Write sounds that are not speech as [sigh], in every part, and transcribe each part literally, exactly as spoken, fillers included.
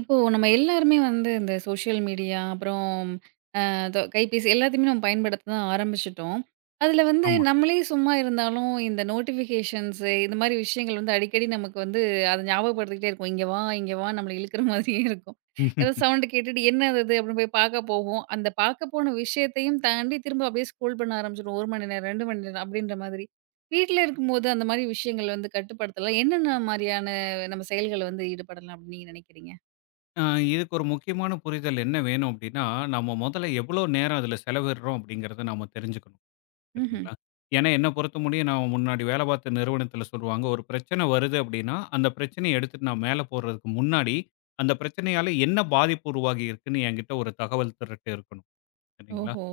இப்போ நம்ம எல்லாருமே வந்து இந்த சோஷியல் மீடியா, அப்புறம் அ தொ கைபேசி எல்லாத்தையுமே நம்ம பயன்படுத்த தான் ஆரம்பிச்சுட்டோம். அதில வந்து ஆமா. நம்மளே சும்மா இருந்தாலும் இந்த நோட்டிஃபிகேஷன்ஸு இந்த மாரி விஷயங்கள் வந்து அடிக்கடி நமக்கு வந்து அத ஞாபகப்படுத்திக்கிட்டே இருக்கும். "இங்க வா, இங்க வான்னு" நம்மள இழுக்கிற [laughs] மாதிரியே இருக்கும். ஏதோ சவுண்ட் கேட்டுட்டு "என்னது அது?" இது அப்படின்னு போய் பார்க்க போவோம். அந்த பார்க்க போன விஷயத்தையும் தாண்டி திரும்ப அப்படியே ஸ்க்ரோல் பண்ண ஆரம்பிச்சுருவோம். ஒரு மணி நேரம், இரண்டு மணி நேரம் அப்படின்ற மாதிரி. வீட்ல இருக்கும்போது அந்த மாரி விஷயங்கள் வந்து கட்டுப்படுத்தலாம். என்னென்ன மாரியான நம்ம செயல்கள வந்து ஈடுபடலாம் அப்படின்னு நீங்க நினைக்கிறீங்க? அ இதுக்கு ஒரு முக்கியமான புரிதல் என்ன வேணும் அப்டின்னா, நம்ம மொதல்ல எவ்ளோ நேரம் அதுல செலவிடுறோம் அப்டிங்கிறத நாம தெரிஞ்சுக்கணும். ம்ஹ்ம். சரிங்களா? ஏன்னா என்ன பொறுத்த முடியும் நான் முன்னாடி வேல பார்த்த நிறுவனத்துல சொல்லுவாங்க, ஒரு பிரச்சனை வருது அப்டின்னா, அந்த பிரச்சனைய எடுத்துட்டு நான் மேல போடுறதுக்கு முன்னாடி, அந்த பிரச்சனையால என்ன பாதிப்பு உருவாகி இருக்குன்னு என்கிட்ட ஒரு தகவல் திரட்டு இருக்கணும். சரிங்களா? ஓஹோ!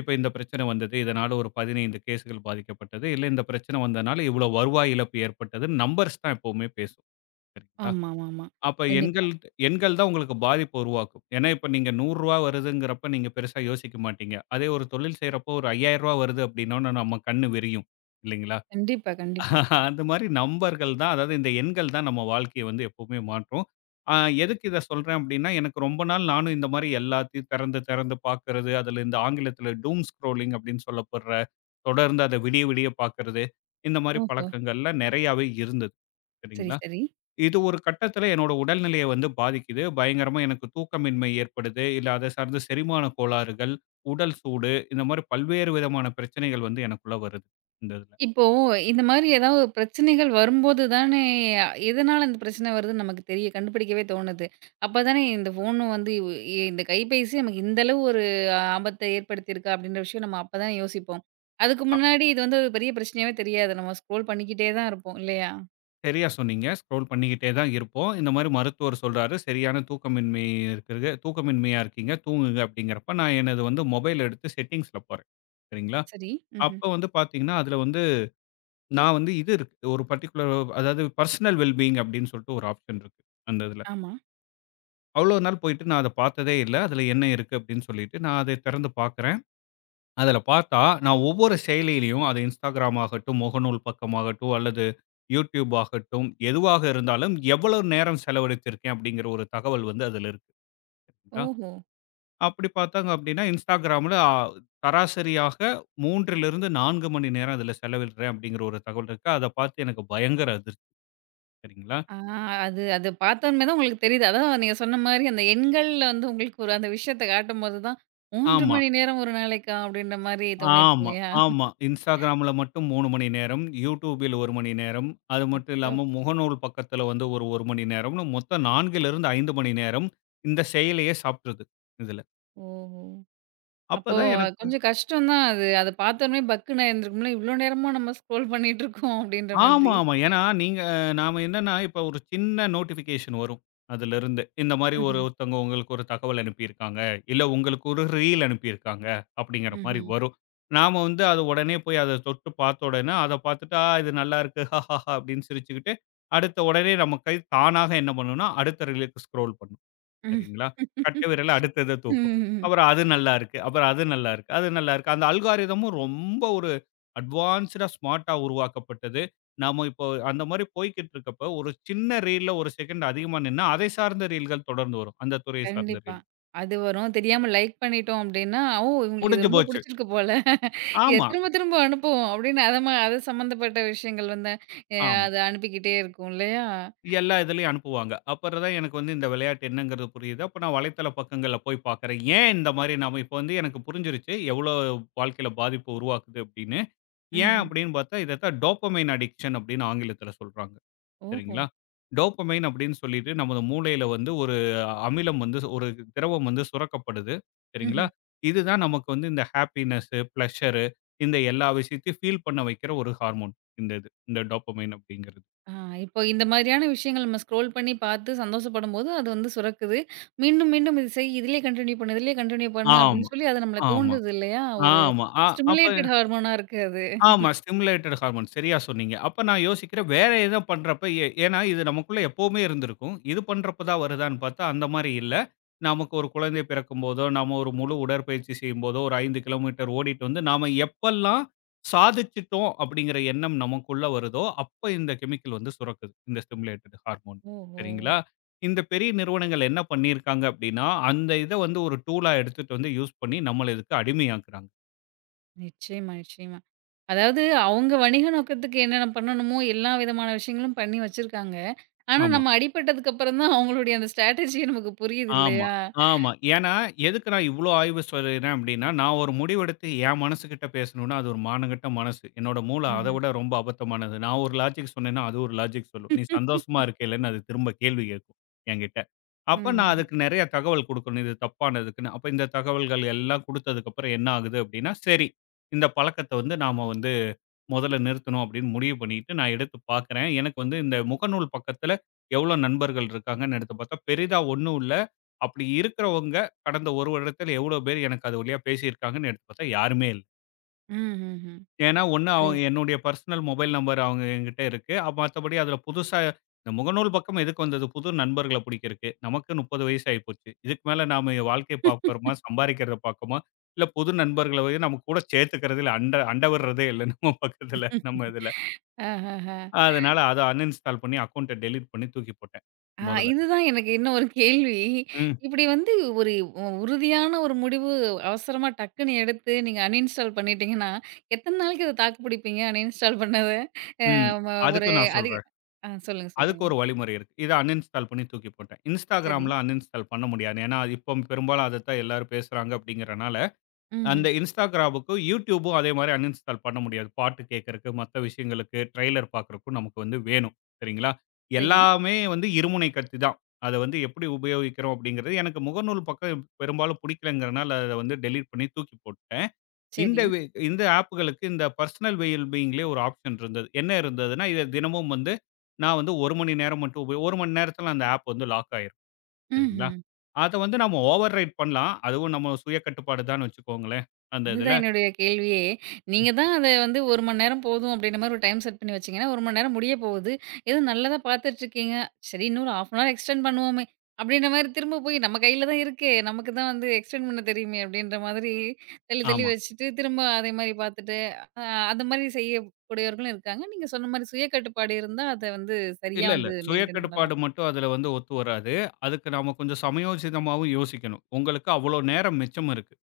இப்ப இந்த பிரச்சனை வந்தது. இதனால ஒரு பதினைந்து கேஸ்கள் பாதிக்கப்பட்டது. இல்ல இந்த பிரச்சனை வந்தனால இவ்ளோ வருவாய் இழப்பு ஏற்பட்டது. நம்பர்ஸ் தான் எப்பவுமே பேசும். சரிங்களா? ஆமாமாமா. அப்ப கண்டிப்பா, எண்கள் எண்கள் தான் உங்களுக்கு பாதிப்ப உருவாக்கும். ஏன்னா, இப்ப நீங்க ரூ. நூறு வருதுங்கிறப்ப நீங்க பெருசா யோசிக்க மாட்டீங்க. அதே ஒரு தொழில் செய்றப்போ ஒரு ரூ. ஐயாயிரம் வருது அப்படின்னோன நம்ம கண்ணு விரியும். இல்லைங்களா? கண்டிப்பா, கண்டிப்பா. [laughs] அந்த மாரி நம்பர்கள் தான் அதாவது இந்த எண்கள் தான் நம்ம வாழ்க்கைய வந்து எப்பவுமே மாற்றும். அ எதுக்கு இத சொல்றேன் அப்படின்னா, எனக்கு ரொம்ப நாள் நானும் இந்த மாரி எல்லாத்தையும் திறந்து திறந்து பார்க்கிறது, அதுல இந்த ஆங்கிலத்தில டூம் ஸ்க்ரோலிங் அப்படின்னு சொல்லப்படுற தொடர்ந்து அத விடிய விடிய பார்க்கிறது, இந்த மாரி ஓஹோ! பழக்கங்கள்லாம் நெறையாவே இருந்தது. சரி, சரிங்களா? சரி. இது ஒரு கட்டத்தில என்னோட உடல்நிலைய வந்து பாதிக்குது. பயங்கரமா எனக்கு தூக்கமின்மை ஏற்படுது. இல்ல அத சார்ந்த செரிமான கோளாறுகள், உடல் சூடு இந்த மாரி பல்வேறு விதமான பிரச்சனைகள் வந்து எனக்குள்ள வருது. இந்த இதுல. இப்போ இந்த மாரி ஏதாவது பிரச்சனைகள் வரும்போது தானே, எதனால இந்த பிரச்சனை வருதுன்னு நமக்கு தெரிய கண்டுபிடிக்கவே தோணுது. அப்ப தானே இந்த ஃபோனும் வந்து இ இந்த கைபேசி நமக்கு இந்த அளவு ஒரு ஆபத்த ஏற்படுத்தியிருக்கா அப்படின்ற விஷயம் நம்ம அப்ப தான் யோசிப்போம். அதுக்கு அ. முன்னாடி இது வந்து ஒரு பெரிய பிரச்சனையாவே தெரியாது. நம்ம ஸ்க்ரோல் பண்ணிக்கிட்டே தான் இருப்போம் இல்லையா? சரியா சொன்னீங்க. ஸ்க்ரோல் பண்ணிக்கிட்டே தான் இருப்போம். இந்த மாரி மருத்துவர் சொல்றாரு, சரியான தூக்கமின்மை இருக்கிறது தூக்கமின்மையா இருக்கீங்க, தூங்குங்க அப்படிங்கிறப்ப நான் எனது வந்து மொபைல் எடுத்து செட்டிங்ஸ்ல போறேன். சரிங்களா? சரி. ம்ஹ்ம். அப்ப வந்து பார்த்தீங்கன்னா, அதுல வந்து நான் வந்து இது இருக்கு. ஒரு பர்ட்டிகுலர் அதாவது பர்சனல் வெல் பீயிங் அப்படின்னு சொல்லிட்டு ஒரு ஆப்ஷன் இருக்கு. அந்த இதுல. ஆமா. அவ்வளோ நாள் போயிட்டு நான் அத பார்த்ததே இல்ல. அதுல என்ன இருக்கு அப்படின்னு சொல்லிட்டு நான் அத திறந்து பார்க்கிறேன். அதுல பார்த்தா, நான் ஒவ்வொரு செயலியிலயும் அது Instagram ஆகட்டும், முகநூல் பக்கமாகட்டும் அல்லது YouTube ஆகட்டும், எதுவாக இருந்தாலும் எவ்வளவு நேரம் செலவழித்திருக்கேன் அப்படிங்கிற ஒரு தகவல் வந்து அதுல இருக்கு. சரிங்களா? ஓஹோ! அப்படி பார்த்தாங்க அப்படின்னா, Instagramல அ சராசரியாக 3லிருந்து நான்கு மணி நேரம் அதுல செலவிடுறேன் அப்படிங்கிற ஒரு தகவல் இருக்கு. அத பார்த்து எனக்கு பயங்கர அதிர்ச்சி. சரிங்களா? ஆ அது அது பார்த்தோன்மே தான் உங்களுக்கு தெரியுது. அதான் நீங்க சொன்ன மாரி அந்த எண்கள்ல வந்து உங்களுக்கு ஒரு அந்த விஷயத்த காட்டும்போது தான், மூன்று ஆமா. மணி நேரம் ஒரு நாளைக்கா? அப்படின்ற மாரி தோணிருக்கு ஆமா, இல்லையா? ஆமா. Instagramல மட்டும் மூன்று மணி நேரம், YouTubeல் ஒரு மணி நேரம், அது மட்டும் அச்சோ! இல்லாம முகநூல் பக்கத்துல வந்து ஒரு 1 மணி நேரம்னு மொத்தம் 4லிருந்து ஐந்து மணி நேரம் இந்த செயலியே சாப்பிட்ருது, இதுல. ஓஹோ! அப்ப அப்போ தான் எனக்கு கொஞ்சம் கஷ்டம் தான் அது. அத பார்த்தோனே பக்குன்னு ஆயிருந்திருக்கும்ல. இவ்ளோ நேரமா நம்ம ஸ்க்ரோல் பண்ணிட்டுருக்கோம் அப்படின்ற ஆமா, மாதிரி. ஆமா. ஏன்னா, நீங்க நாம என்னன்னா, இப்ப ஒரு சின்ன நோட்டிஃபிகேஷன் வரும். அதிலிருந்து. இந்த மாரி ஒரு ம்ஹ்ம். ஒருத்தவங்க உங்களுக்கு ஒரு தகவல் அனுப்பியிருக்காங்க. இல்ல உங்களுக்கு ஒரு ரீல் அனுப்பியிருக்காங்க. அப்படிங்கிற மாரி ம்ஹ்ம். வரும். நாம வந்து அத உடனே போய் அத தொட்டு பார்த்த உடனே, அத பார்த்துட்டு, "ஆ இது நல்லாருக்கு. ஹாஹாஹா" [laughs] அப்படின்னு சிரிச்சுக்கிட்டு, அடுத்த உடனே நம்ம கை தானாக என்ன பண்ணும்னா, அடுத்த ரீலுக்கு ஸ்க்ரோல் பண்ணும். ம். சரிங்களா? கட்டைவிரல் அடுத்தத தூக்கும். ம். அப்புறம் அது நல்லாருக்கு. அப்புறம் அது நல்லாருக்கு. அது நல்லாருக்கு. அந்த அல்காரிதமும் ரொம்ப ஒரு அட்வான்ஸ்டா ஸ்மார்ட்டா உருவாக்கப்பட்டது. நாம இப்போ அந்த மாரி போய்க்கிட்டு இருக்கப்ப, ஒரு சின்ன ரீல்ல ஒரு செகண்ட் அதிகமா நின்னா, அதை சார்ந்த ரீல்கள் தொடர்ந்து வரும். அந்த துறையை சார்ந்த கண்டிப்பா. ரீல். அது வரும். தெரியாம லைக் பண்ணிட்டோம் அப்படின்னா, ஓ! இவங்களுக்கு இது முடிஞ்சு ரொம்ப போச்சு. புடிச்சிருக்கு போல. எ ஆமா, திரும்ப திரும்ப அனுப்புவோம் அப்படின்னு அத ம அது சம்மந்தப்பட்ட விஷயங்கள் வந்து அ ஆமா. அது அனுப்பிக்கிட்டே இருக்கும் இல்லையா? எல்லா இதுலயும் அனுப்புவாங்க. அப்புறம் தான் எனக்கு வந்து இந்த விளையாட்டு என்னங்கிறது புரியுது. அப்ப நான் வலைத்தள பக்கங்கள்ல போய் பார்க்குறேன். ஏன் இந்த மாரி நாம இப்ப வந்து எனக்கு புரிஞ்சிருச்சு. எவ்வளோ வாழ்க்கையில பாதிப்பு உருவாக்குது அப்படின்னு. ஏன் ம்ஹ்ம். அப்படின்னு பார்த்தா, இதத்தான் டோப்பமைன் அடிக்ஷன் அப்படின்னு ஆங்கிலத்தில சொல்றாங்க. ஓஹோ! சரிங்களா? டோப்பமைன் அப்படின்னு சொல்லிட்டு நமது மூளையில வந்து ஒரு அமிலம் வந்து ஒரு திரவம் வந்து சுரக்கப்படுது. சரிங்களா? ம்ஹ்ம். இதுதான் நமக்கு வந்து இந்த ஹாப்பினஸ், பிளஷர் இந்த எல்லா விஷயத்தையும் ஃபீல் பண்ண வைக்கிற ஒரு ஹார்மோன் இந்த இது. இந்த டோப்பமைன் அப்படிங்கிறது. ஆ இப்போ இந்த மாதிரியான விஷயங்கள் நம்ம ஸ்க்ரோல் பண்ணி பார்த்து சந்தோஷப்படும்போது அது வந்து சுரக்குது. மீண்டும் மீண்டும் இது செய் இதிலயே கன்டின்யூ பண்ணு, இதிலயே கன்டின்யூ பண்ணு ஆமா, அப்படின்னு சொல்லி அது நம்மள ஆமா, தூண்டுது இல்லையா? ஒரு ஆமா. அ அப்ப ஸ்டிமுலேட்டட் ஹார்மோனா இருக்கு அது. ஆமா. Stimulated hormone. சரியா சொன்னீங்க. அப்ப நான் யோசிக்கிறேன் வேற ஏதோ பண்றப்ப ஏ ஏன்னா இது நமக்குள்ள எப்பவுமே இருந்திருக்கும். இது பண்றப்ப தான் வருதான்னு பார்த்தா, அந்த மாரி இல்ல. நமக்கு ஒரு குழந்தை பிறக்கும்போதோ, நாம ஒரு முழு உடற்பயிற்சி செய்யும்போதோ, ஒரு ஐந்து கிலோமீட்டர் ஓடிட்டு வந்து, நாம எப்பல்லாம் சாதிச்சுட்டோம் அப்படிங்கிற எண்ணம் நமக்குள்ள வருதோ, அப்ப இந்த கெமிக்கல் வந்து சுரக்குது. இந்த ஸ்டிமுலேட்டட் ஹார்மோன். ஓஹோ! சரிங்களா? இந்த பெரிய நிறுவனங்கள் என்ன பண்ணியிருக்காங்க அப்படின்னா, அந்த இத வந்து ஒரு டூலா எடுத்துட்டு வந்து யூஸ் பண்ணி நம்மள இதுக்கு அடிமையாக்குறாங்க. நிச்சயமா, நிச்சயமா. அதாவது அவங்க வணிக நோக்கத்துக்கு என்னென்ன பண்ணணுமோ எல்லா விதமான விஷயங்களும் பண்ணி வச்சிருக்காங்க. ஆனா, ஆமா. நம்ம அடிபட்டதுக்கு அப்புறம் தான் அவங்களுடைய அந்த ஸ்ட்ராட்டஜியே நமக்கு புரியுது ஆமா, இல்லையா? ஆமா. ஏன்னா, எதுக்கு நான் இவ்ளோ ஆய்வு சொல்றேன் அப்டின்னா, நான் ஒரு முடிவெடுத்து என் மனசுகிட்ட பேசணும்னா, அது ஒரு மானங்கெட்ட மனசு. என்னோட மூளை அத ம்ஹ்ம். விட ரொம்ப அபத்தமானது. நான் ஒரு லாஜிக் சொன்னேன்னா, அது ஒரு லாஜிக் சொல்லும். நீ சந்தோஷமா இருக்கைலன்னு அது திரும்ப கேள்வி கேட்கும் என்கிட்ட. அப்ப நான் ம்ஹ்ஹ்ம். அதுக்கு நெறைய தகவல் குடுக்கணும். இது தப்பானதுக்குன்னு. அப்ப இந்த தகவல்கள் எல்லாம் குடுத்ததுக்கப்புறம் என்ன ஆகுது அப்டின்னா, சரி இந்த பழக்கத்த வந்து நாம வந்து முதல்ல நிறுத்தணும் அப்படின்னு முடிவு பண்ணிட்டு நான் எடுத்து பார்க்குறேன். எனக்கு வந்து இந்த முகநூல் பக்கத்துல எவ்வளோ நண்பர்கள் இருக்காங்கன்னு எடுத்து பார்த்தா, பெரிதா ஒண்ணும் இல்ல. அப்படி இருக்கிறவங்க கடந்த ஒரு வருடத்துல எவ்வளோ பேர் எனக்கு அது வழியா பேசியிருக்காங்கன்னு எடுத்து பார்த்தா யாருமே இல்ல. ம்ஹ்ஹ்ம். ஏன்னா ஒண்ணு அவங்க புரியுது. என்னுடைய பர்சனல் மொபைல் நம்பர் அவங்க என்கிட்ட இருக்கு. மத்தபடி அதுல புதுசா இந்த முகநூல் பக்கம் எதுக்கு வந்தது? புது நண்பர்கள புடிக்கிறக்கு. நமக்கு முப்பது வயசு ஆயிப்போச்சு. இதுக்கு மேல நாம வாழ்க்கைய பார்க்குறோமா, சம்பாரிக்கிறத பார்க்கோமா, இல்ல புது நண்பர்கள வந்து நம்ம கூட சேர்த்துக்கிறதுல அண்ட அண்டவிடுறதே இல்ல நம்ம பக்கத்துல நம்ம இதுல. ஆஹஹ. அதனால அத அன்இன்ஸ்டால் பண்ணி அக்கவுண்ட்ட டெலீட் பண்ணி தூக்கி போட்டேன் ஆ மொதல்ல. இதுதான் எனக்கு இன்னும் ஒரு கேள்வி. ம், இப்படி வந்து ஒரு உ உறுதியான ஒரு முடிவு அவசரமா டக்குன்னு எடுத்து நீங்க அன்இன்ஸ்டால் பண்ணிட்டீங்கன்னா, எத்தன நாளைக்கு அத தாக்கு பிடிப்பீங்க அன்இன்ஸ்டால் பண்ணத? அ ம். ம அதுக்கு ஒரு நான் அதிக சொல்றேன். ஆ சொல்லுங்க, அதுக்கு சொல்லுங்க. ஒரு வழிமுறை இருக்கு. இத அன்இன்ஸ்டால் பண்ணி தூக்கி போட்டேன். சரி. Instagramல அன்இன்ஸ்டால் பண்ண முடியாது. ஏன்னா, அது இப்போ பெரும்பாலும் அதத்தான் எல்லாரும் பேசுறாங்க அப்படிங்கிறனால, அந்த ம்ஹ்ம். Instagramக்கும் YouTubeம் அதே மாரி அன்இன்ஸ்டால் பண்ண முடியாது. பாட்டு கேட்கறக்கு, மத்த விஷயங்களுக்கு, ட்ரெய்லர் பார்க்கறக்கும் நமக்கு வந்து வேணும். சரிங்களா? சரி, எல்லாமே வந்து இருமுனை கத்தி தான். அத வந்து எப்படி உபயோகிக்கிறோம் அப்படிங்கிறது எனக்கு முகநூல் பக்கம் பெரும்பாலும் பிடிக்கலங்கிறனால அத வந்து டெலீட் பண்ணி தூக்கி போட்டுட்டேன். இந்த சரி. வே இந்த ஆப்களுக்கு இந்த பர்சனல் வெல் பீயிங்லேயே ஒரு ஆப்ஷன் இருந்தது. என்ன இருந்ததுன்னா, இத தினமும் வந்து நான் வந்து ஒரு மணி நேரம் மட்டும் உபயோ ஒரு மணி நேரத்தில அந்த ஆப் வந்து லாக் ஆயிரும். சரிங்களா? ம்ஹ்ம். அத வந்து நம்ம ஓவர் ரைட் பண்ணலாம். அதுவும் நம்ம சுய கட்டுப்பாடு தான்னு வச்சுக்கோங்களேன், அந்த இதில. அதுதான் என்னுடைய கேள்வியே. நீங்க தான் அத வந்து ஒரு மணி நேரம் போதும் அப்டின்ற மாரி ஒரு டைம் செட் பண்ணி வச்சீங்கன்னா, ஒரு மணி நேரம் முடிய போகுது. ஏதோ நல்லதா பார்த்துட்ருக்கீங்க. சரி இன்னும் ஒரு அரை அன் ஹவர் எக்ஸ்டெண்ட் பண்ணுவோமே! அப்டின்ற மாரி திரும்ப போய் நம்ம கையில தான் இருக்கே. நமக்கு தான் வந்து எக்ஸ்டெண்ட் பண்ண தெரியுமே! அப்டின்ற மாதிரி தள்ளி தள்ளி ஆமா. வச்சுட்டு, திரும்ப அதே மாரி பார்த்துட்டு, அ அது மாரி செய்யக்கூடியவர்களும் இருக்காங்க. நீங்க சொன்ன மாரி சுய கட்டுப்பாடு இருந்தா, அத வந்து சரியா இல்ல, இல்ல. வந்து சுய மெயின்டெயின் கட்டுப்பாடு பண்ணலாம். மட்டும் அதில வந்து ஒத்து வராது. அதுக்கு நாம கொஞ்சம் சமயோசிதமாவும் யோசிக்கணும். உங்களுக்கு அவ்வளோ நேரம் மிச்சம் இருக்கு.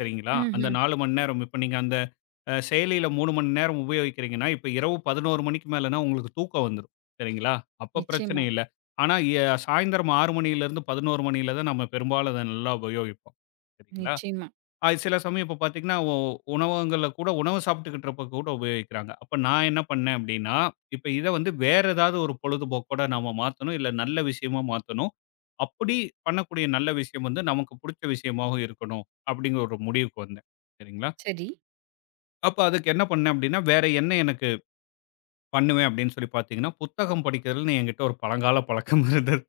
சரிங்களா? அந்த ம்ஹ்ம். நான்கு மணி நேரம் இப்ப நீங்க அந்த அ செயலியில மூன்று மணி நேரம் உபயோகிக்கிறீங்கன்னா, இப்ப இரவு பதினொரு மணிக்கு மேலனா உங்களுக்கு தூக்கம் வந்துரும். சரிங்களா? அப்ப நிச்சயமா, பிரச்சனை இல்ல. ஆனா, எ சாயந்தரம் ஆறு மணியிலிருந்து பதினொரு மணியில தான் நம்ம பெரும்பாலும் அத நல்லா உபயோகிப்போம். சரிங்களா? நிச்சயமா. அது சில சமயம் இப்ப பார்த்தீங்கன்னா, ஒ உணவகங்கள்ல கூட உணவு சாப்பிட்டுக்கிட்டு இருப்ப கூட உபயோகிக்கிறாங்க. அப்ப நான் என்ன பண்ணேன் அப்படின்னா, இப்ப இத வந்து வேற ஏதாவது ஒரு பொழுதுபோக்கோட நாம மாத்தணும். இல்ல நல்ல விஷயமா மாத்தணும். அப்படி பண்ணக்கூடிய நல்ல விஷயம் வந்து நமக்கு புடிச்ச விஷயமாவும் இருக்கணும். அப்படிங்கிற ஒரு முடிவுக்கு வந்தேன். சரிங்களா? சரி. அப்ப அதுக்கு என்ன பண்ணேன் அப்படின்னா, வேற என்ன எனக்கு பண்ணுவேன் அப்படின்னு சொல்லி பார்த்தீங்கன்னா, புத்தகம் படிக்கிறதுன்னு என்கிட்ட ஒரு பழங்கால பழக்கம் [laughs] இருந்தது.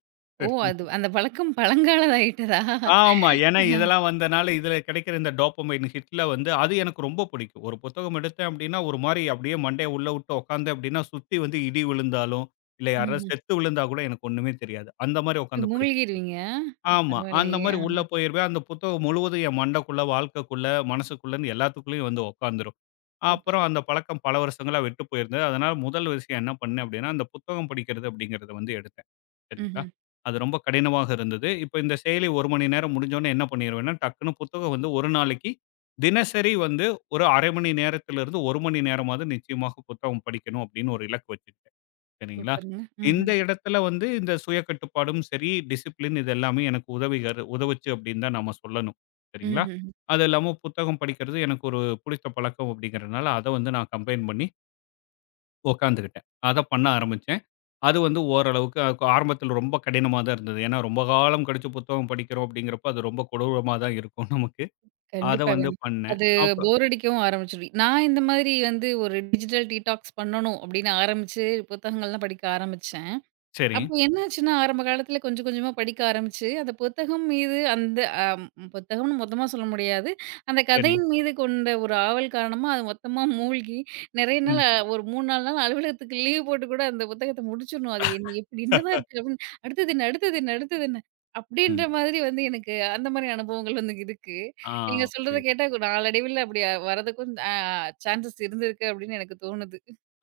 ஓ! அது சரிங்களா. அந்த பழக்கம் பழங்காலதாயிட்டதா? ஆமா. ஏன்னா இதெல்லாம் வந்தனால இதுல கிடைக்கிற இந்த டோப்பமைன் ஹிட்ல வந்து அது எனக்கு ரொம்ப பிடிக்கும். ஒரு புத்தகம் எடுத்தேன் அப்படின்னா, ஒரு மாரி அப்படியே மண்டைய உள்ள விட்டு உட்கார்ந்தேன் அப்படின்னா, சுத்தி வந்து இடி விழுந்தாலும், இல்ல யாராவது செத்து விழுந்தா கூட எனக்கு ஒண்ணுமே தெரியாது. அந்த மாரி உட்கார்ந்து படிச்சுக்குவேன். மூழ்கிருவீங்க? ஆமா. அந்த பரவாயில்லையே! மாரி உள்ள ஆஹா! போயிருவேன். அந்த புத்தகம் முழுவதும் என் மண்டைக்குள்ள, வாழ்க்கைக்குள்ள, மனசுக்குள்ளன்னு எல்லாத்துக்குள்ளயும் வந்து உட்காந்துரும். சூப்பர், அப்புறம் சூப்பர். அந்த பழக்கம் பல வருஷங்களா விட்டு போயிருந்தது. அதனால முதல் விஷயம் என்ன பண்ணேன் அப்படின்னா, அந்த புத்தகம் படிக்கிறது அப்படிங்கிறத வந்து எடுத்தேன். சரிங்களா? ம்ஹ்ம். அது ரொம்ப கடினமாக இருந்தது. இப்ப இந்த செயலி ஒரு மணி நேரம் முடிஞ்சோனே என்ன பண்ணிருவேன்னா, டக்குனு புத்தகம் வந்து ஒரு நாளைக்கு தினசரி வந்து ஒரு அரை மணி நேரத்திலிருந்து ஒரு மணி நேரமாவது நிச்சயமாக புத்தகம் படிக்கணும் அப்படின்னு ஒரு இலக்கு வச்சு சரிங்களா? சூப்பருங்க. இந்த ம்ஹ்ம். இடத்துல வந்து இந்த சுய கட்டுப்பாடும் சரி, டிசிப்ளின் இது எல்லாமே எனக்கு உதவிகர உதவுச்சு அப்படின்னு தான் நம்ம சொல்லணும். சரிங்களா? ம்ஹ்ம். அது இல்லாம புத்தகம் படிக்கிறது எனக்கு ஒரு புடித்த பழக்கம் அப்படிங்கிறனால, அத வந்து நான் கம்பைன் பண்ணி உட்காந்துக்கிட்டேன். அத பண்ண ஆரம்பிச்சேன். அது வந்து ஓரளவுக்கு அ ஆரம்பத்தில ரொம்ப கடினமா தான் இருந்தது. ஏன்னா ரொம்ப காலம் கழிச்சு புத்தகம் படிக்கிறோம் அப்படிங்கிறப்ப, அது ரொம்ப கொடூரமா தான் இருக்கும் நமக்கு. அத கண்டிப்பாங்க. வந்து பண்ணேன். அது அப்ப போர் அடிக்கவும் ஆரம்பிச்சுரும். நான் இந்த மாதிரி வந்து ஒரு டிஜிட்டல் டீடாக்ஸ் பண்ணணும் அப்படின்னு ஆரம்பிச்சு, புத்தகங்கள்லாம் படிக்க ஆரம்பிச்சேன். சரி, அப்போ என்னாச்சுன்னா, ஆரம்ப காலத்துல கொஞ்சம் கொஞ்சமா படிக்க ஆரம்பிச்சு, அந்த புத்தகம் மீது அந்த அம் புத்தகம்னு மொத்தமா சொல்ல முடியாது. அந்த சரி. கதையின் மீது கொண்ட ஒரு ஆவல் காரணமா, அது மொத்தமா மூழ்கி நெறைய ம். நாள் அ ஒரு மூன்று, நான்கு நாள் அலுவலகத்துக்கு லீவ் போட்டு கூட அந்த புத்தகத்த முடிச்சிடணும். அது என்ன எப்படி என்னதான் இருக்கு அப்படின்னு, அடுத்தது என்ன? அடுத்தது என்ன? அடுத்தது என்ன? அப்படின்ற ம். மாதிரி வந்து எனக்கு அந்த மாரி அனுபவங்கள் வந்து இருக்கு. ஆ, நீங்க சொல்றத புரியுது. கேட்டா நாளடைவில அப்படி வரதுக்கும் அ வரதுக்கும் சான்சஸ் இருந்திருக்கு அப்படின்னு எனக்கு தோணுது.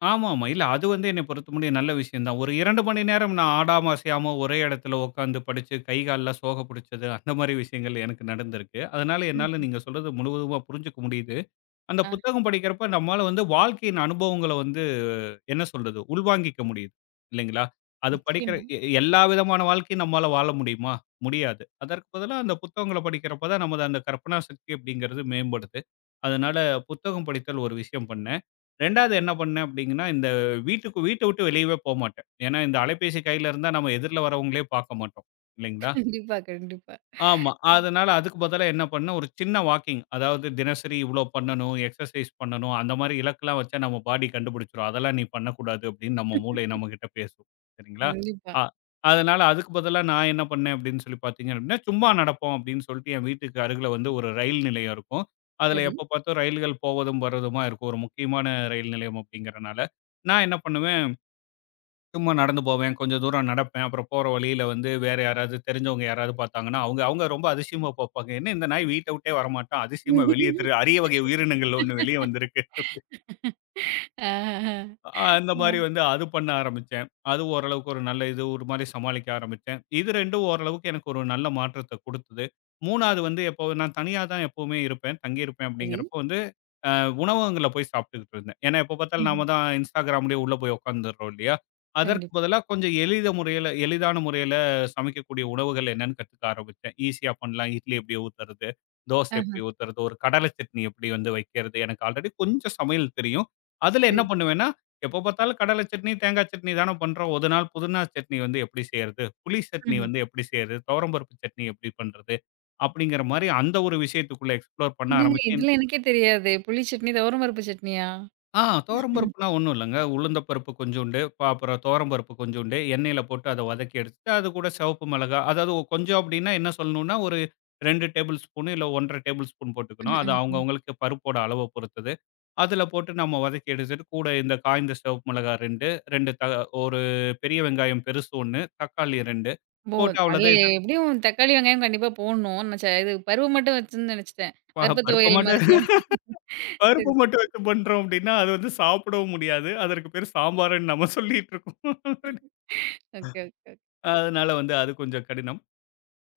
ஆமாமா. இல்ல அது வந்து என்ன பொறுத்த முடியும் நல்ல விஷயம் தான். ஒரு இரண்டு மணி நேரம் நான் ஆடாம, அசையாம ஒரே இடத்துல உட்காந்து படிச்சு, கை கால்லாம் சோக புடிச்சது, அந்த மாரி விஷயங்கள் எனக்கு நடந்திருக்கு. அதனால என்னால ம். நீங்க சொல்றது முழுவதுமா புரிஞ்சுக்க முடியுது. அந்த ஆ புத்தகம் படிக்கிறப்ப நம்மால வந்து வாழ்க்கையின் அனுபவங்கள வந்து என்ன சொல்றது? உள்வாங்கிக்க முடியுது. இல்லைங்களா? அது படிக்கிற நிச்சயமா. எ எல்லா விதமான வாழ்க்கையும் நம்மால வாழ முடியுமா? முடியாது. அதற்கு பதிலா அந்த புத்தகங்கள படிக்கிறப்ப தான் நமது அந்த கற்பனா சக்தி அப்படிங்கிறது மேம்படுது. அதனால புத்தகம் படித்தல் ஒரு விஷயம் பண்ணேன். 2வது என்ன பண்ணேன் அப்படிங்கன்னா, இந்த வீட்டுக்கு வீட்ட விட்டு வெளியவே போமாட்டேன். ஏன்னா இந்த அலைபேசி கையில இருந்தா நம்ம எதிர்ல வரவங்களே பார்க்க மாட்டோம். இல்லைங்களா? கண்டிப்பா, கண்டிப்பா, ஆமா. அதனால அதுக்கு பதிலா என்ன பண்ணேன், ஒரு சின்ன வாக்கிங். அதாவது தினசரி இவ்ளோ பண்ணணும், எக்ஸர்சைஸ் பண்ணணும், அந்த மாரி இலக்கெல்லாம் வச்சா நம்ம பாடி கண்டுபிடிச்சுரும். அதெல்லாம் நீ பண்ணக்கூடாது அப்டின்னு நம்ம மூளை நம்மகிட்ட பேசும். சரிங்களா? கண்டிப்பா. அ அதனால அதுக்கு பதிலா நான் என்ன பண்ணேன் அப்டின்னு சொல்லி பார்த்தீங்க அப்டின்னா, சும்மா நடப்போம் அப்டின்னு சொல்லிட்டு என் வீட்டுக்கு அருகில வந்து ஒரு ரயில் நிலையம் இருக்கும். அதுல சரி. எப்ப பார்த்தும் ரயில்கள் போவதும், வர்றதுமா இருக்கும். ஒரு முக்கியமான ரயில் நிலையம் அப்டிங்கிறனால, நான் என்ன பண்ணுவேன் சும்மா நடந்து போவேன். கொஞ்சம் தூரம் நடப்பேன். அப்புறம் போற வழியில வந்து வேற யாராவது தெரிஞ்சவங்க யாராவது பார்த்தாங்கன்னா, அவங்க அவங்க ரொம்ப அதிசயமா பார்ப்பாங்க. "என்ன இந்த நாய் வீட்ட விட்டே வரமாட்டான். அதிசயமா வெளிய திரு அரிய வகை உயிரினங்கள்ல ஒண்ணு வெளிய வந்திருக்கு." ஆ. அ அந்த மாரி வந்து அது பண்ண ஆரம்பிச்சேன். அது ஓரளவுக்கு ஒரு நல்ல இது ஒரு மாரி சமாளிக்க ஆரம்பிச்சேன். இது ரெண்டு ஓரளவுக்கு எனக்கு ஒரு நல்ல மாற்றத்த குடுத்தது. 3வது வந்து எப்போ நான் தனியா தான் எப்பவுமே இருப்பேன். தங்கியிருப்பேன் சரி. அப்படிங்கிறப்போ வந்து அ உணவகங்கள்ல போய் சாப்பிட்டுக்கிட்டு இருந்தேன். ஏன்னா எப்ப பார்த்தாலும் ம்ஹ்ம். நாம தான் Instagramலயே உள்ள போய் உட்காந்துடுறோம் இல்லையா? அதற்கு கண்டிப்பா. பதிலா கொஞ்சம் எளித முறையில எளிதான முறையில சமைக்கக்கூடிய உணவுகள் என்னன்னு கத்துக்க ஆரம்பிச்சேன். ஈஸியா பண்ணலாம். இட்லி எப்படி ஊத்துறது? தோசை எப்படி ஆஹ. ஊத்துறது? ஒரு கடலை சட்னி எப்படி வந்து வைக்கிறது? எனக்கு ஆல்ரெடி கொஞ்சம் சமையல் தெரியும். அதுல என்ன சரி. பண்ணுவேன்னா எப்போ பார்த்தாலும் கடலை சட்னி, தேங்காய் சட்னி தானே பண்றோம். ஒரு நாள் புதினா சட்னி வந்து எப்படி செய்றது? புளி சட்னி ம்ஹ்ம். வந்து எப்படி செய்றது? துவரம்பருப்பு சட்னி எப்படி பண்றது? அப்படிங்கிற மாரி அந்த ஒரு விஷயத்துக்குள்ள எக்ஸ்ப்ளோர் பண்ண என்னங்க ஆரம்பிச்சேன். இதுல எனக்கே தெரியாதே! புளி சட்னி, துவரம் பருப்பு சட்னியா? ஆ துவரம் பருப்புனா ஒண்ணும் இல்லங்க. உளுந்த பருப்பு கொஞ்சூண்டு, ப அப்புறம் துவரம் பருப்பு கொஞ்சூண்டு எண்ணெயில போட்டு அத வதக்கி எடுத்துட்டு, அது கூட சிவப்பு மிளகா, அதாவது ஒரு கொஞ்சம் அப்டின்னா என்ன சொல்லணும்னா, ஒரு ரெண்டு டேபிள் ஸ்பூன் இல்ல ஒன்றே அரை டேபிள் ஸ்பூன் ம், போட்டுக்கணும். அது ம், ம். அவங்கவங்களுக்கு பருப்போட அளவ பொறுத்தது. அதுல போட்டு நம்ம வதக்கி எடுத்துட்டு, கூட இந்த காய்ந்த சிவப்பு மிளகா ரெண்டு, ரெண்டு த ஒரு பெரிய வெங்காயம் பெருசு ஒன்று, தக்காளி இரண்டு ஓ! போட்டு அதுல அவ்வளோதான் இது. எப்படியும் தக்காளி, வெங்காயம் கண்டிப்பா போடணும். நான் ச இது பருப்பு மட்டும் வச்சுன்னு நெனச்சுட்டேன். ப பருப்பு பருப்ப துவையல் மட்டும் மாதிரி. பருப்ப சரி, மட்டும் சரி. வச்சு பண்றோம் அப்டின்னா, அது வந்து சாப்பிடவும் முடியாது. அதற்கு பேரு சாம்பார்ன்னு நம்ம சொல்லிட்டு இருக்கோம். Okay, okay, okay. அதனால வந்து அது கொஞ்சம் கடினம்.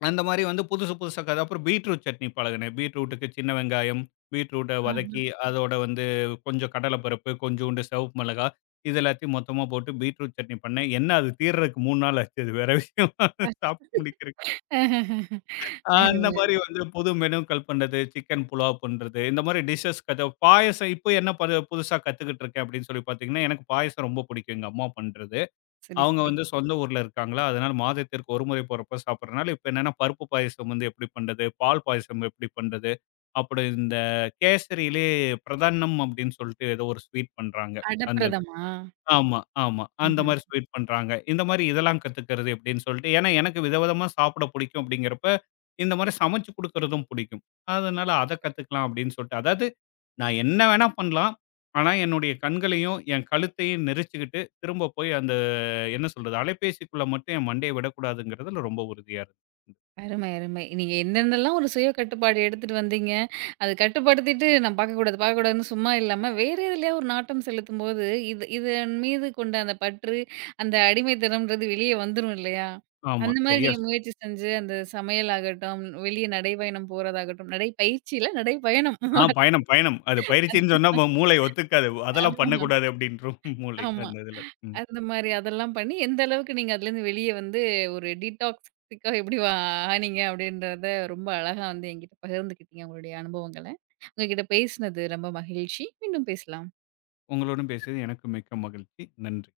அந்த மாரி வந்து புதுசு புதுசா கத அப்புறம் பீட்ரூட் சட்னி பழகுனேன். பீட்ரூட்டுக்கு சின்ன வெங்காயம், பீட்ரூட்ட வதக்கி ஆஹ. அதோட வந்து கொஞ்சம் கடலைப்பருப்பு, கொஞ்சூண்டு சிவப்பு மிளகா இது எல்லாத்தையும் மொத்தமா போட்டு பீட்ரூட் சட்னி பண்ணேன். என்ன அது தீர்றதுக்கு மூணு நாள் ஆச்சு. அது வேற விஷயம். அ. சாப்பிட்டு முடிக்கிறதுக்கு. ஆஹஹ. அ அந்த அருமை. மாரி வந்து புது மெனுக்கள் பண்றது, சிக்கன் புலாவ் பண்றது, இந்த மாரி டிஷ்ஷஸ் கத பாயாசம் இப்போ என்ன பது புதுசா கத்துக்கிட்டு இருக்கேன் அப்படின்னு சொல்லி பார்த்தீங்கன்னா, எனக்கு பாயாசம் ரொம்ப பிடிக்கும் எங்க அம்மா பண்றது. சரி, அவங்க சரி. வந்து சொந்த ஊர்ல இருக்காங்களா, அதனால மாதத்திற்கு ஒரு முறை போறப்ப சாப்பிடுறனால, இப்ப என்னன்னா பருப்பு பாயாசம் வந்து எப்படி பண்றது? பால் பாயாசம் எப்படி பண்றது? அப்படி இந்த கேசரியிலே பிரதானம் அப்படின்னு சொல்லிட்டு ஏதோ ஒரு ஸ்வீட் பண்றாங்க. அந்த இது. அடப்பிரதமா? ஆமா, ஆமா. அந்த ம்ஹ்ம். மாரி ஸ்வீட் பண்றாங்க. இந்த மாரி இதெல்லாம் கத்துக்கிறது எப்படின்னு சொல்லிட்டு, ஏன்னா எனக்கு விதவிதமா சாப்பிட பிடிக்கும் அப்படிங்கிறப்ப, இந்த மாரி சமைச்சு குடுக்கறதும் பிடிக்கும். அதனால அத சூப்பர், கத்துக்கலாம் சூப்பர். அப்படின்னு சொல்லிட்டு, அதாவது நான் என்ன வேணா பண்ணலாம். ஆனா என்னுடைய கண்களையும், என் கழுத்தையும் நெரிச்சுக்கிட்டு திரும்ப போய் அந்த என்ன சொல்றது? அலைபேசிக்குள்ள மட்டும் என் மண்டைய விடக்கூடாதுங்கிறதுல ரொம்ப உறுதியா இருந்தேன். அருமை, அருமை. நீங்க என்னென்னலாம் ஒரு சுய கட்டுப்பாடு எடுத்துட்டு வந்தீங்க, அது கட்டுப்படுத்திட்டு நான் பார்க்கக்கூடாது, பார்க்கக்கூடாதுன்னு சும்மா இல்லாம, வேற எதுலயா ஒரு நாட்டம் செலுத்தும்போது, இது இதன் மீது கொண்ட அந்த பற்று, அந்த அடிமைத்தனம்ன்றது வெளிய வந்துரும் இல்லையா? ஆமா. அந்த மாரி சரியா நீங்க சொன்னீங்க. முயற்சி செஞ்சு, அந்த சமையல் ஆகட்டும், வெளிய நடைப்பயணம் போறதாகட்டும், நடைப்பயிற்சி இல்ல, நடைப்பயணம். ஆ, [laughs] பயணம், பயணம். அது பயிற்சின்னு சொன்னா மு மூளை ஒத்துக்காது. அதெல்லாம் ஆமா, பண்ணக்கூடாது அப்படின்றும் மூளை ஆமா. அந்த இதுல. ம். அந்த மாரி அதெல்லாம் பண்ணி, எந்த அளவுக்கு நீங்க அதுலேருந்து வெளிய வந்து ஒரு டீடாக்ஸிக்கா எப்படி வ ஆனீங்க அப்படின்றத ரொம்ப அழகா வந்து என்கிட்ட பகிர்ந்துக்கிட்டீங்க உங்களுடைய அனுபவங்கள. உங்ககிட்ட பேசினது ரொம்ப மகிழ்ச்சி. மீண்டும் பேசலாம். உங்களோடும் பேசியது எனக்கு மிக்க மகிழ்ச்சி. நன்றி.